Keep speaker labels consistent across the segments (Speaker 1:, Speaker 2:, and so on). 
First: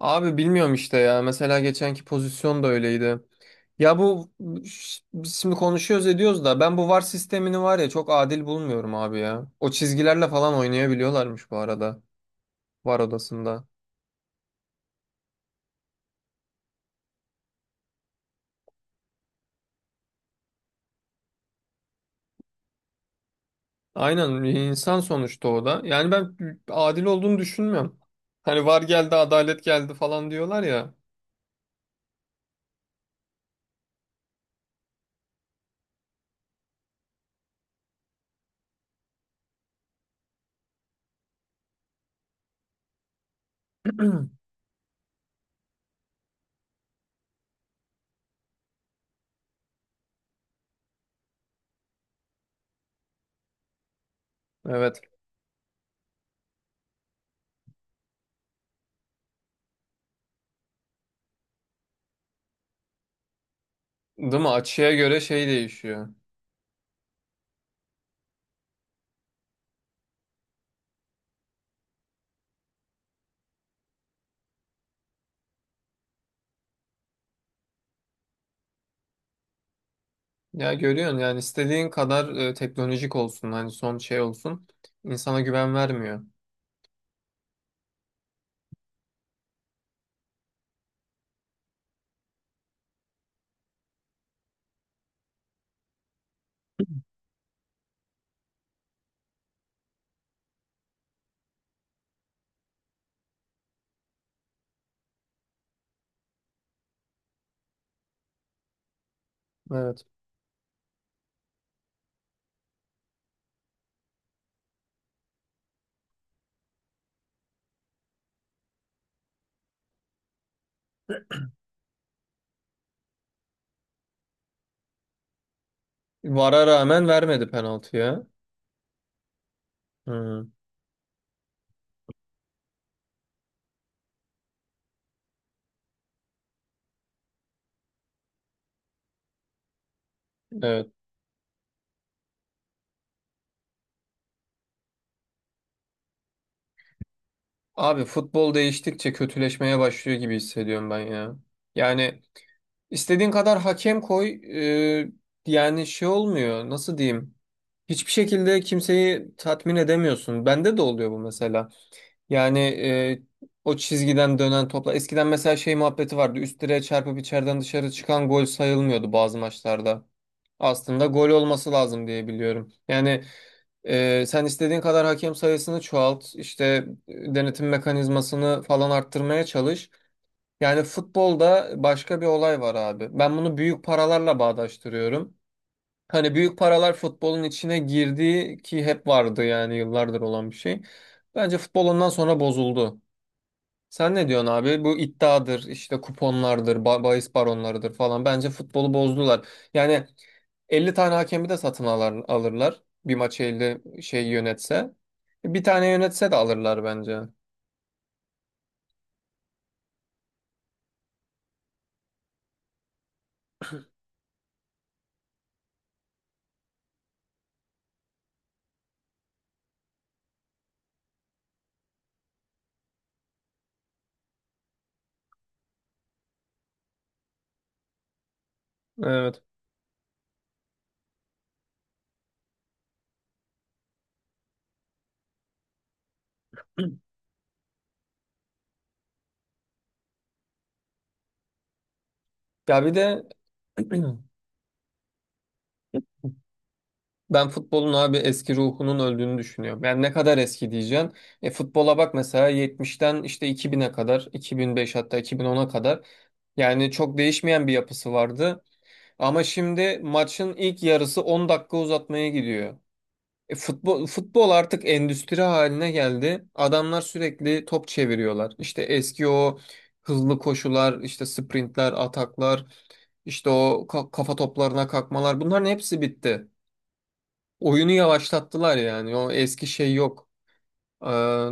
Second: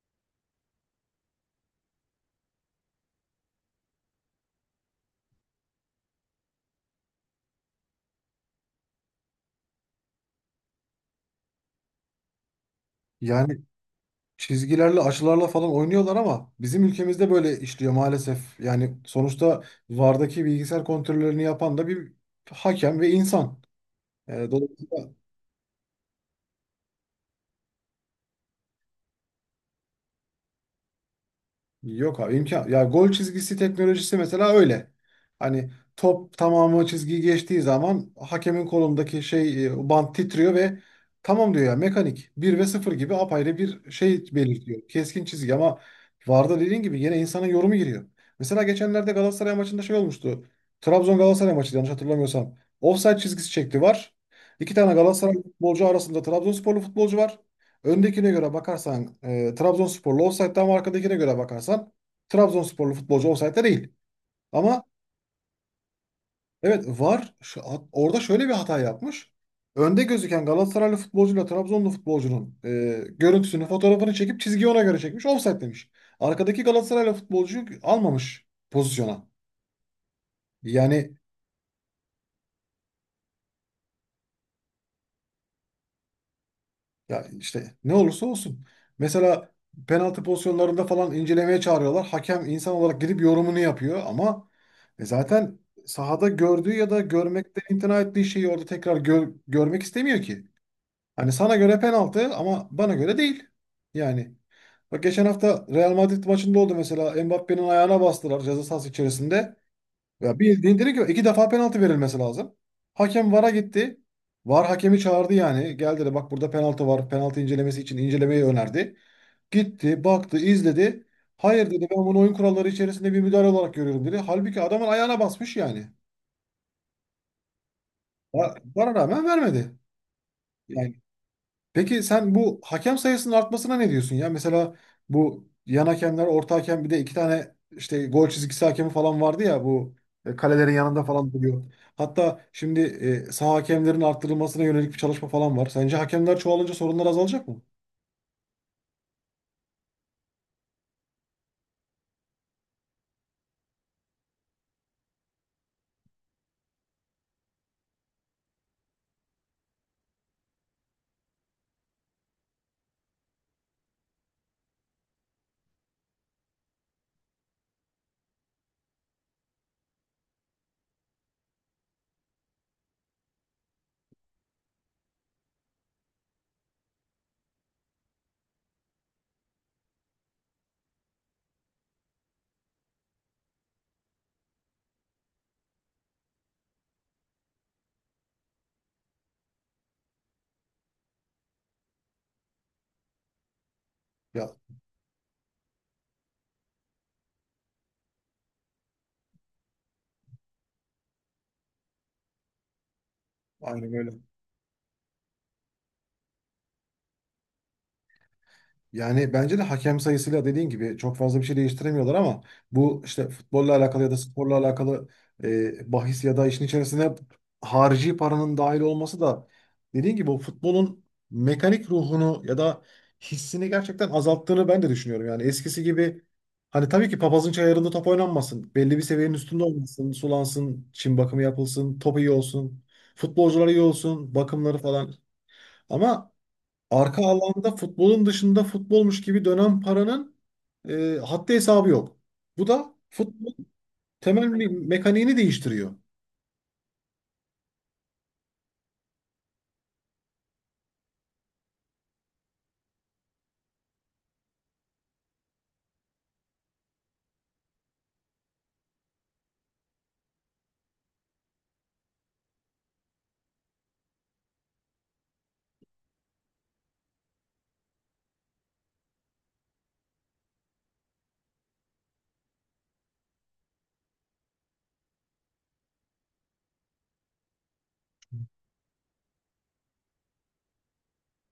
Speaker 1: Abi bilmiyorum işte ya. Mesela geçenki pozisyon da öyleydi. Ya biz şimdi konuşuyoruz ediyoruz da ben bu VAR sistemini var ya çok adil bulmuyorum abi ya. O çizgilerle falan oynayabiliyorlarmış bu arada VAR
Speaker 2: Yani
Speaker 1: odasında.
Speaker 2: çizgilerle, açılarla falan oynuyorlar ama bizim ülkemizde böyle işliyor maalesef. Yani sonuçta VAR'daki bilgisayar kontrollerini yapan da bir hakem ve insan.
Speaker 1: Aynen, insan
Speaker 2: Dolayısıyla
Speaker 1: sonuçta o da. Yani ben adil olduğunu düşünmüyorum. Hani VAR geldi, adalet geldi falan diyorlar ya.
Speaker 2: yok abi imkan. Ya gol çizgisi teknolojisi mesela öyle. Hani top tamamı çizgiyi geçtiği zaman hakemin kolundaki şey bant titriyor ve tamam diyor ya mekanik bir ve sıfır gibi apayrı bir şey belirtiyor. Keskin çizgi ama VAR'da dediğin gibi yine insanın yorumu giriyor. Mesela geçenlerde Galatasaray maçında şey olmuştu. Trabzon Galatasaray maçı yanlış hatırlamıyorsam. Offside çizgisi çekti var. İki tane
Speaker 1: Evet.
Speaker 2: Galatasaray futbolcu arasında Trabzonsporlu futbolcu var. Öndekine göre bakarsan Trabzonsporlu ofsaytta ama arkadakine göre bakarsan Trabzonsporlu futbolcu ofsaytta değil.
Speaker 1: Değil mi?
Speaker 2: Ama
Speaker 1: Açıya göre şey değişiyor.
Speaker 2: evet VAR orada şöyle bir hata yapmış. Önde gözüken Galatasaraylı futbolcuyla Trabzonlu futbolcunun görüntüsünü, fotoğrafını çekip çizgiyi ona göre çekmiş, ofsayt demiş. Arkadaki Galatasaraylı futbolcuyu almamış pozisyona.
Speaker 1: Ya
Speaker 2: Yani
Speaker 1: görüyorsun, yani istediğin kadar teknolojik olsun, hani son şey olsun, insana güven vermiyor.
Speaker 2: ya işte ne olursa olsun. Mesela penaltı pozisyonlarında falan incelemeye çağırıyorlar. Hakem insan olarak gidip yorumunu yapıyor ama zaten sahada gördüğü ya da görmekten imtina ettiği şeyi orada tekrar görmek istemiyor ki. Hani sana göre penaltı ama bana göre değil. Yani bak geçen hafta Real Madrid maçında oldu mesela Mbappé'nin ayağına bastılar ceza sahası içerisinde.
Speaker 1: Evet.
Speaker 2: Ya bildiğin direkt yok. İki defa penaltı verilmesi lazım. Hakem VAR'a gitti. VAR hakemi çağırdı yani. Gel dedi bak burada penaltı var. Penaltı incelemesi için incelemeyi önerdi. Gitti, baktı, izledi. Hayır dedi ben bunu oyun kuralları içerisinde bir müdahale olarak görüyorum dedi. Halbuki adamın ayağına basmış yani.
Speaker 1: VAR'a rağmen vermedi penaltıya.
Speaker 2: VAR'a rağmen vermedi.
Speaker 1: Hı,
Speaker 2: Yani peki sen bu hakem sayısının artmasına ne diyorsun ya? Mesela bu yan hakemler, orta hakem bir de iki tane işte gol çizgisi hakemi falan vardı ya bu kalelerin
Speaker 1: evet.
Speaker 2: yanında falan duruyor. Hatta şimdi saha hakemlerin arttırılmasına yönelik bir çalışma falan var. Sence hakemler çoğalınca sorunlar azalacak mı?
Speaker 1: Abi futbol değiştikçe kötüleşmeye başlıyor gibi hissediyorum ben ya. Yani istediğin kadar hakem koy, e, yani şey olmuyor. Nasıl diyeyim? Hiçbir şekilde kimseyi tatmin edemiyorsun. Bende de oluyor bu mesela. Yani o çizgiden dönen topla. Eskiden mesela şey muhabbeti vardı. Üst direğe çarpıp içeriden dışarı çıkan gol sayılmıyordu bazı maçlarda. Aslında gol olması lazım diye biliyorum. Yani sen istediğin kadar hakem sayısını çoğalt, işte denetim mekanizmasını falan arttırmaya çalış. Yani futbolda başka bir olay var abi. Ben bunu büyük paralarla bağdaştırıyorum. Hani büyük paralar futbolun içine girdiği ki hep vardı, yani yıllardır olan bir şey. Bence futbol ondan sonra bozuldu. Sen ne diyorsun
Speaker 2: Ya
Speaker 1: abi? Bu iddiadır, işte kuponlardır, bahis baronlarıdır falan. Bence futbolu bozdular. Yani 50 tane hakemi de satın alar, alırlar. Bir maçı 50
Speaker 2: aynen öyle.
Speaker 1: şey yönetse. Bir tane yönetse de alırlar bence.
Speaker 2: Yani bence de hakem sayısıyla dediğin gibi çok fazla bir şey değiştiremiyorlar ama bu işte futbolla alakalı ya da sporla alakalı bahis ya da işin içerisine harici paranın dahil olması da dediğin gibi o futbolun mekanik ruhunu ya da hissini gerçekten azalttığını ben de düşünüyorum. Yani eskisi gibi hani tabii ki papazın çayırında top oynanmasın. Belli bir seviyenin
Speaker 1: Evet.
Speaker 2: üstünde olmasın, sulansın, çim bakımı yapılsın, top iyi olsun, futbolcular iyi olsun, bakımları falan. Ama arka alanda futbolun dışında futbolmuş gibi dönen paranın haddi hesabı yok. Bu
Speaker 1: Ya bir
Speaker 2: da
Speaker 1: de
Speaker 2: futbol temel mekaniğini değiştiriyor.
Speaker 1: ben futbolun abi eski ruhunun öldüğünü düşünüyorum. Yani ne kadar eski diyeceksin. E, futbola bak mesela 70'ten işte 2000'e kadar, 2005, hatta 2010'a kadar. Yani çok değişmeyen bir yapısı vardı. Ama şimdi maçın ilk yarısı 10 dakika uzatmaya gidiyor. E, futbol artık endüstri haline geldi. Adamlar sürekli top çeviriyorlar. İşte eski o hızlı koşular, işte sprintler, ataklar, işte o kafa toplarına kalkmalar, bunların hepsi bitti. Oyunu yavaşlattılar yani. O eski şey yok. Ee,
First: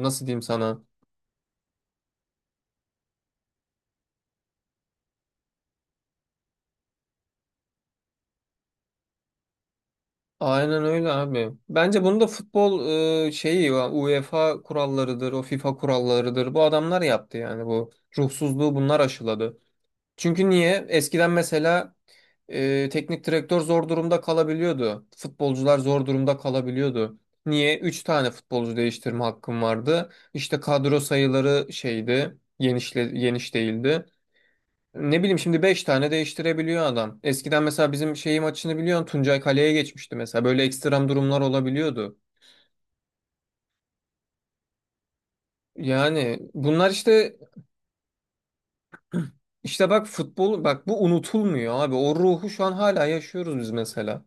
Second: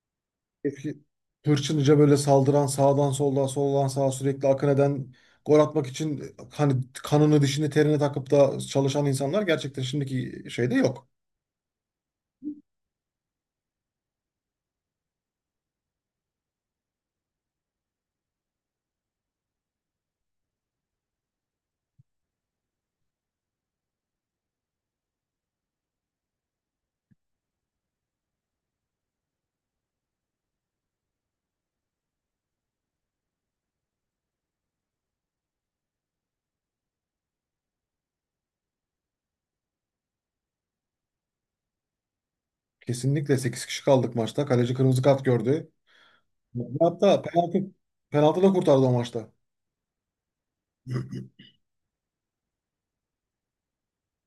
Speaker 1: Nasıl diyeyim sana?
Speaker 2: Eski hırçınca böyle saldıran sağdan soldan soldan sağa sürekli akın eden gol atmak için hani kanını dişini terine takıp da çalışan insanlar gerçekten şimdiki şeyde
Speaker 1: Aynen
Speaker 2: yok.
Speaker 1: öyle abi. Bence bunu da futbol şeyi UEFA kurallarıdır, o FIFA kurallarıdır. Bu adamlar yaptı yani bu ruhsuzluğu bunlar aşıladı. Çünkü niye? Eskiden mesela teknik direktör zor durumda kalabiliyordu. Futbolcular zor durumda kalabiliyordu. Niye? 3 tane futbolcu değiştirme hakkım vardı. İşte kadro sayıları şeydi, genişle, geniş değildi. Ne bileyim, şimdi 5 tane değiştirebiliyor adam. Eskiden mesela bizim şeyi maçını biliyorsun, Tuncay Kale'ye geçmişti mesela. Böyle ekstrem durumlar olabiliyordu.
Speaker 2: Kesinlikle sekiz kişi kaldık maçta. Kaleci kırmızı kart gördü.
Speaker 1: Yani bunlar
Speaker 2: Hatta
Speaker 1: işte
Speaker 2: penaltı da kurtardı o maçta.
Speaker 1: bak, futbol bak, bu unutulmuyor abi. O ruhu şu an hala yaşıyoruz biz mesela.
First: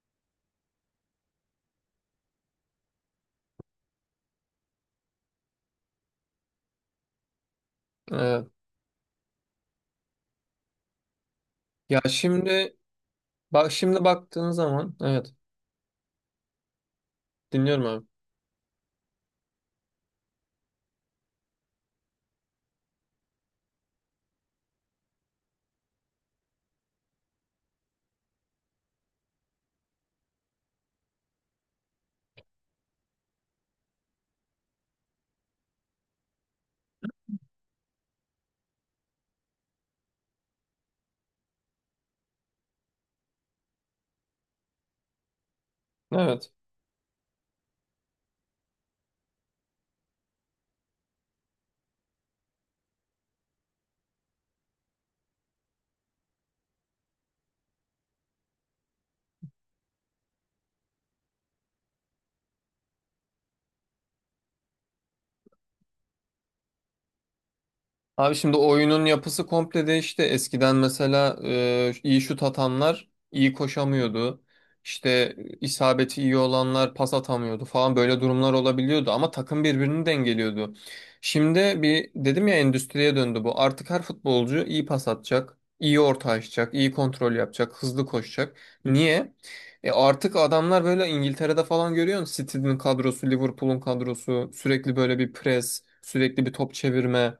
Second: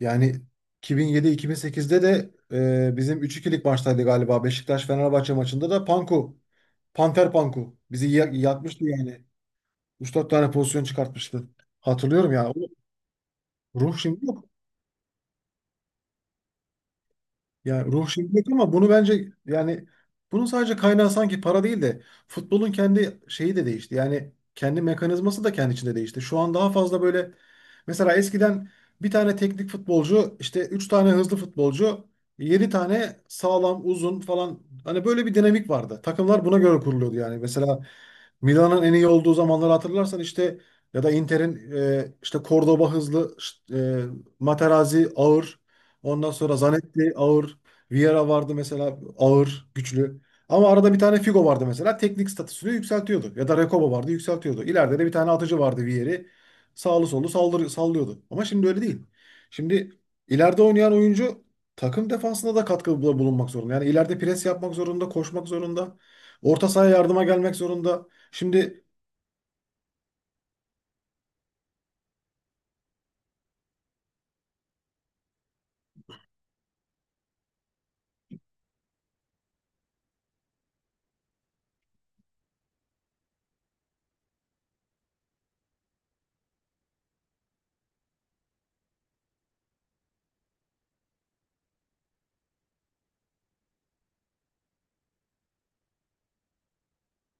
Speaker 2: Yani 2007-2008'de de bizim 3-2'lik maçtaydı galiba. Beşiktaş-Fenerbahçe maçında da Panku, Panter Panku bizi
Speaker 1: Evet.
Speaker 2: yakmıştı yani. Üç dört tane pozisyon çıkartmıştı.
Speaker 1: Ya
Speaker 2: Hatırlıyorum ya. O
Speaker 1: şimdi Bak,
Speaker 2: ruh
Speaker 1: şimdi
Speaker 2: şimdi yok.
Speaker 1: baktığın zaman, evet,
Speaker 2: Ya
Speaker 1: dinliyorum abi.
Speaker 2: ruh şirket ama bunu bence yani bunun sadece kaynağı sanki para değil de futbolun kendi şeyi de değişti. Yani kendi mekanizması da kendi içinde değişti. Şu an daha fazla böyle mesela eskiden bir tane teknik futbolcu işte 3 tane hızlı futbolcu 7 tane sağlam uzun falan hani böyle bir dinamik vardı. Takımlar buna göre kuruluyordu yani. Mesela Milan'ın en iyi olduğu zamanları hatırlarsan işte ya da Inter'in işte Cordoba hızlı, Materazzi ağır, ondan
Speaker 1: Evet.
Speaker 2: sonra Zanetti ağır. Vieira vardı mesela ağır, güçlü. Ama arada bir tane Figo vardı mesela teknik statüsünü yükseltiyordu. Ya da Recoba vardı yükseltiyordu. İleride de bir tane atıcı vardı Vieri. Sağlı sollu sallıyordu. Ama şimdi öyle değil. Şimdi ileride oynayan oyuncu takım defansında da katkıda bulunmak zorunda. Yani ileride pres yapmak zorunda, koşmak zorunda. Orta sahaya yardıma gelmek zorunda.
Speaker 1: Abi şimdi
Speaker 2: Şimdi
Speaker 1: oyunun yapısı komple değişti. Eskiden mesela iyi şut atanlar iyi koşamıyordu. İşte isabeti iyi olanlar pas atamıyordu falan, böyle durumlar olabiliyordu, ama takım birbirini dengeliyordu. Şimdi bir dedim ya, endüstriye döndü bu. Artık her futbolcu iyi pas atacak, iyi orta açacak, iyi kontrol yapacak, hızlı koşacak. Niye? E artık adamlar böyle, İngiltere'de falan görüyorsun. City'nin kadrosu, Liverpool'un kadrosu sürekli böyle bir pres, sürekli bir top çevirme.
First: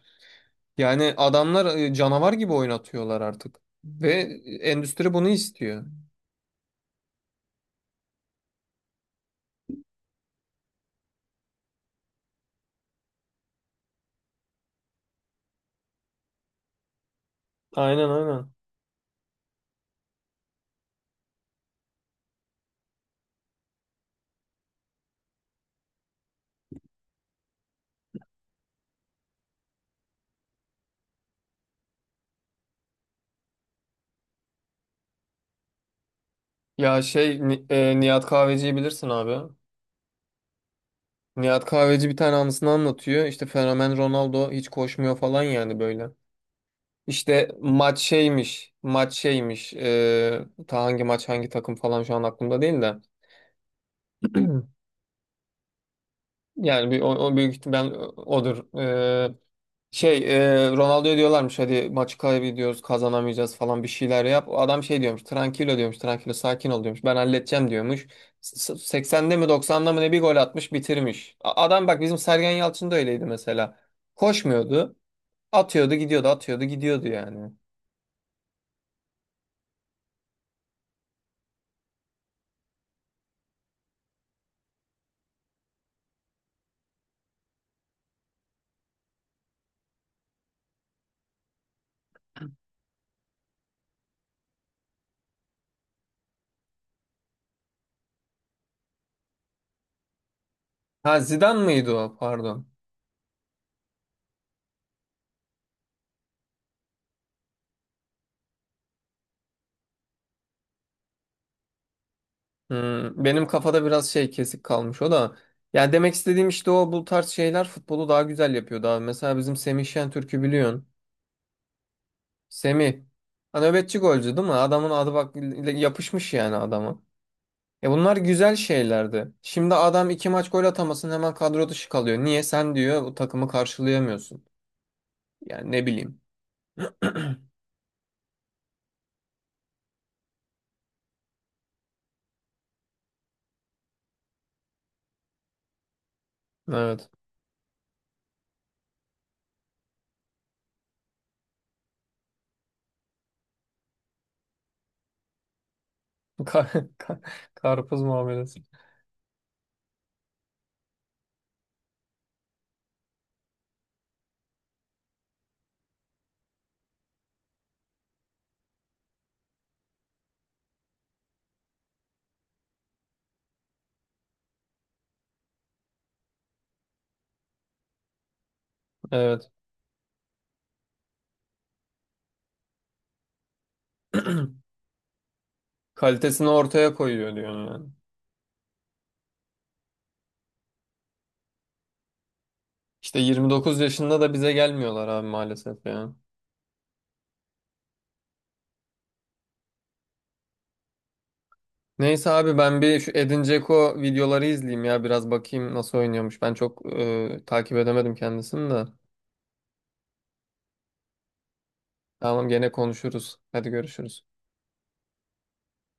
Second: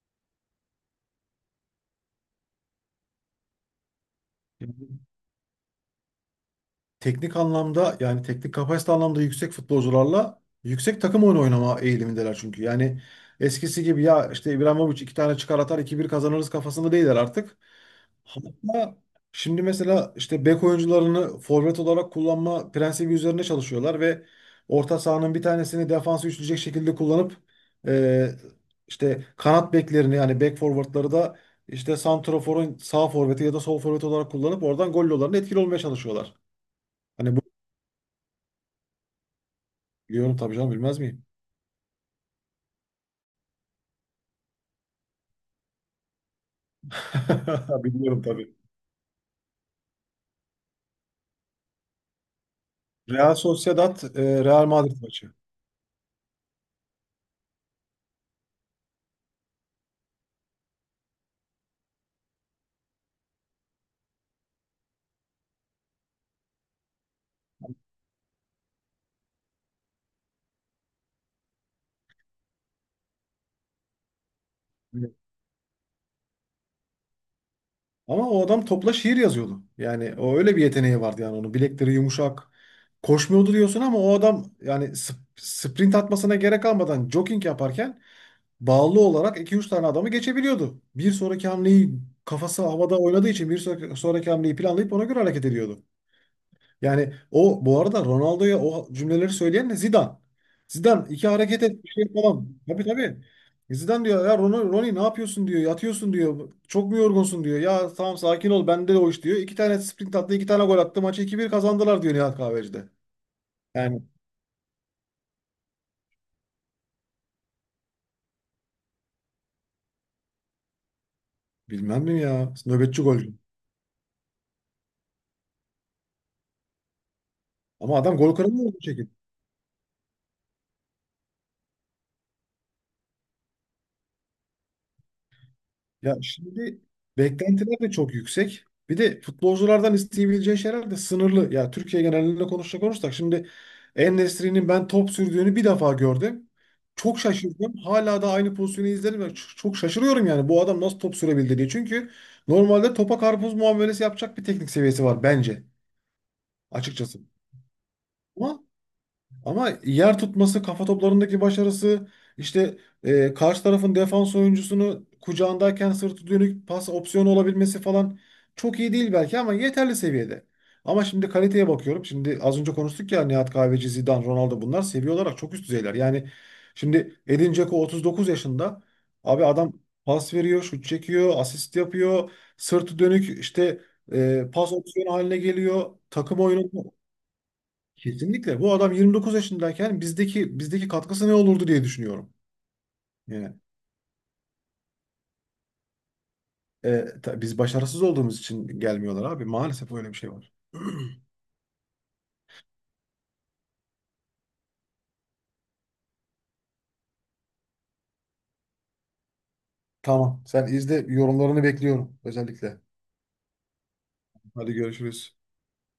Speaker 1: Yani adamlar canavar gibi oynatıyorlar artık. Ve endüstri bunu istiyor.
Speaker 2: teknik anlamda yani teknik kapasite anlamda yüksek futbolcularla yüksek takım oyunu oynama eğilimindeler çünkü. Yani eskisi gibi ya işte İbrahimovic iki tane çıkar atar 2-1 kazanırız kafasında değiller artık.
Speaker 1: Aynen, aynen.
Speaker 2: Hatta şimdi mesela işte bek oyuncularını forvet olarak kullanma prensibi üzerine çalışıyorlar ve orta sahanın bir tanesini defansı üçleyecek şekilde kullanıp e, işte kanat beklerini yani bek forvetleri da işte santraforun sağ forveti ya da sol forveti olarak kullanıp oradan gol yollarına etkili olmaya çalışıyorlar.
Speaker 1: Ya
Speaker 2: Hani
Speaker 1: Nihat Kahveci'yi bilirsin abi.
Speaker 2: biliyorum tabii canım, bilmez miyim?
Speaker 1: Nihat Kahveci bir tane anısını anlatıyor. İşte fenomen Ronaldo hiç koşmuyor falan, yani böyle. İşte maç
Speaker 2: Biliyorum tabii.
Speaker 1: şeymiş. E, ta hangi maç hangi takım falan şu an aklımda değil de.
Speaker 2: Real Sociedad, Real Madrid maçı.
Speaker 1: Yani o büyük ihtimal odur. Şey Ronaldo'ya diyorlarmış hadi maçı kaybediyoruz, kazanamayacağız falan, bir şeyler yap. O adam şey diyormuş, tranquilo diyormuş, tranquilo, sakin ol diyormuş, ben halledeceğim diyormuş. 80'de mi 90'da mı ne bir gol atmış, bitirmiş. Adam bak, bizim Sergen Yalçın da öyleydi mesela. Koşmuyordu,
Speaker 2: Evet.
Speaker 1: atıyordu gidiyordu, atıyordu gidiyordu yani.
Speaker 2: Ama o adam topla şiir yazıyordu. Yani o öyle bir yeteneği vardı yani onun. Bilekleri yumuşak. Koşmuyordu diyorsun ama o adam yani sprint atmasına gerek kalmadan jogging yaparken bağlı olarak iki üç tane adamı geçebiliyordu. Bir sonraki hamleyi kafası havada oynadığı için bir sonraki, hamleyi planlayıp ona göre hareket ediyordu. Yani o bu arada Ronaldo'ya o cümleleri söyleyen de Zidane. Zidane
Speaker 1: Ha,
Speaker 2: iki hareket
Speaker 1: Zidane
Speaker 2: et bir
Speaker 1: mıydı
Speaker 2: şey
Speaker 1: o?
Speaker 2: falan.
Speaker 1: Pardon.
Speaker 2: Tabii tabii. Zidane diyor ya Ronnie, Ronnie ne yapıyorsun diyor. Yatıyorsun diyor. Çok mu yorgunsun diyor. Ya tamam sakin ol bende de o iş diyor. İki tane sprint attı iki tane gol attı. Maçı 2-1 kazandılar diyor Nihat Kahveci'de.
Speaker 1: Benim kafada
Speaker 2: Yani
Speaker 1: biraz şey kesik kalmış o da. Yani demek istediğim, işte o bu tarz şeyler futbolu daha güzel yapıyor, daha... Mesela bizim Semih Şentürk'ü biliyorsun.
Speaker 2: bilmem mi ya.
Speaker 1: Semih.
Speaker 2: Nöbetçi golcü.
Speaker 1: Ha, nöbetçi golcü değil mi? Adamın adı bak yapışmış yani adama. E
Speaker 2: Ama adam
Speaker 1: bunlar
Speaker 2: gol
Speaker 1: güzel
Speaker 2: kralı oldu.
Speaker 1: şeylerdi. Şimdi adam iki maç gol atamasın, hemen kadro dışı kalıyor. Niye? Sen, diyor, bu takımı karşılayamıyorsun. Yani ne
Speaker 2: Ya
Speaker 1: bileyim.
Speaker 2: şimdi beklentiler de çok yüksek. Bir de futbolculardan isteyebileceği şeyler de sınırlı. Ya Türkiye genelinde konuşacak olursak şimdi En-Nesyri'nin ben top sürdüğünü bir defa gördüm.
Speaker 1: Evet.
Speaker 2: Çok şaşırdım. Hala da aynı pozisyonu izlerim ve çok şaşırıyorum yani bu adam nasıl top sürebildi diye. Çünkü normalde topa karpuz muamelesi yapacak bir teknik seviyesi var bence
Speaker 1: Kar,
Speaker 2: açıkçası.
Speaker 1: kar- Karpuz muamelesi.
Speaker 2: Ama ama yer tutması, kafa toplarındaki başarısı, işte karşı tarafın defans oyuncusunu kucağındayken sırtı dönük pas opsiyonu olabilmesi falan çok iyi değil belki ama yeterli seviyede. Ama şimdi kaliteye bakıyorum. Şimdi az önce konuştuk ya Nihat Kahveci, Zidane, Ronaldo bunlar seviye olarak çok üst düzeyler. Yani şimdi Edin Dzeko 39 yaşında. Abi
Speaker 1: Evet.
Speaker 2: adam pas veriyor, şut çekiyor, asist yapıyor. Sırtı dönük işte pas opsiyonu haline geliyor. Takım
Speaker 1: Kalitesini
Speaker 2: oyunu.
Speaker 1: ortaya koyuyor diyorsun yani.
Speaker 2: Kesinlikle. Bu adam 29 yaşındayken bizdeki katkısı ne olurdu diye düşünüyorum.
Speaker 1: İşte
Speaker 2: Yani
Speaker 1: 29 yaşında da bize gelmiyorlar abi maalesef ya.
Speaker 2: biz başarısız olduğumuz için gelmiyorlar abi. Maalesef öyle bir şey var.
Speaker 1: Neyse abi, ben bir şu Edin Dzeko videoları izleyeyim ya, biraz bakayım nasıl oynuyormuş. Ben çok takip edemedim kendisini de.
Speaker 2: Tamam. Sen izle yorumlarını bekliyorum
Speaker 1: Tamam, gene
Speaker 2: özellikle.
Speaker 1: konuşuruz. Hadi görüşürüz.
Speaker 2: Hadi görüşürüz.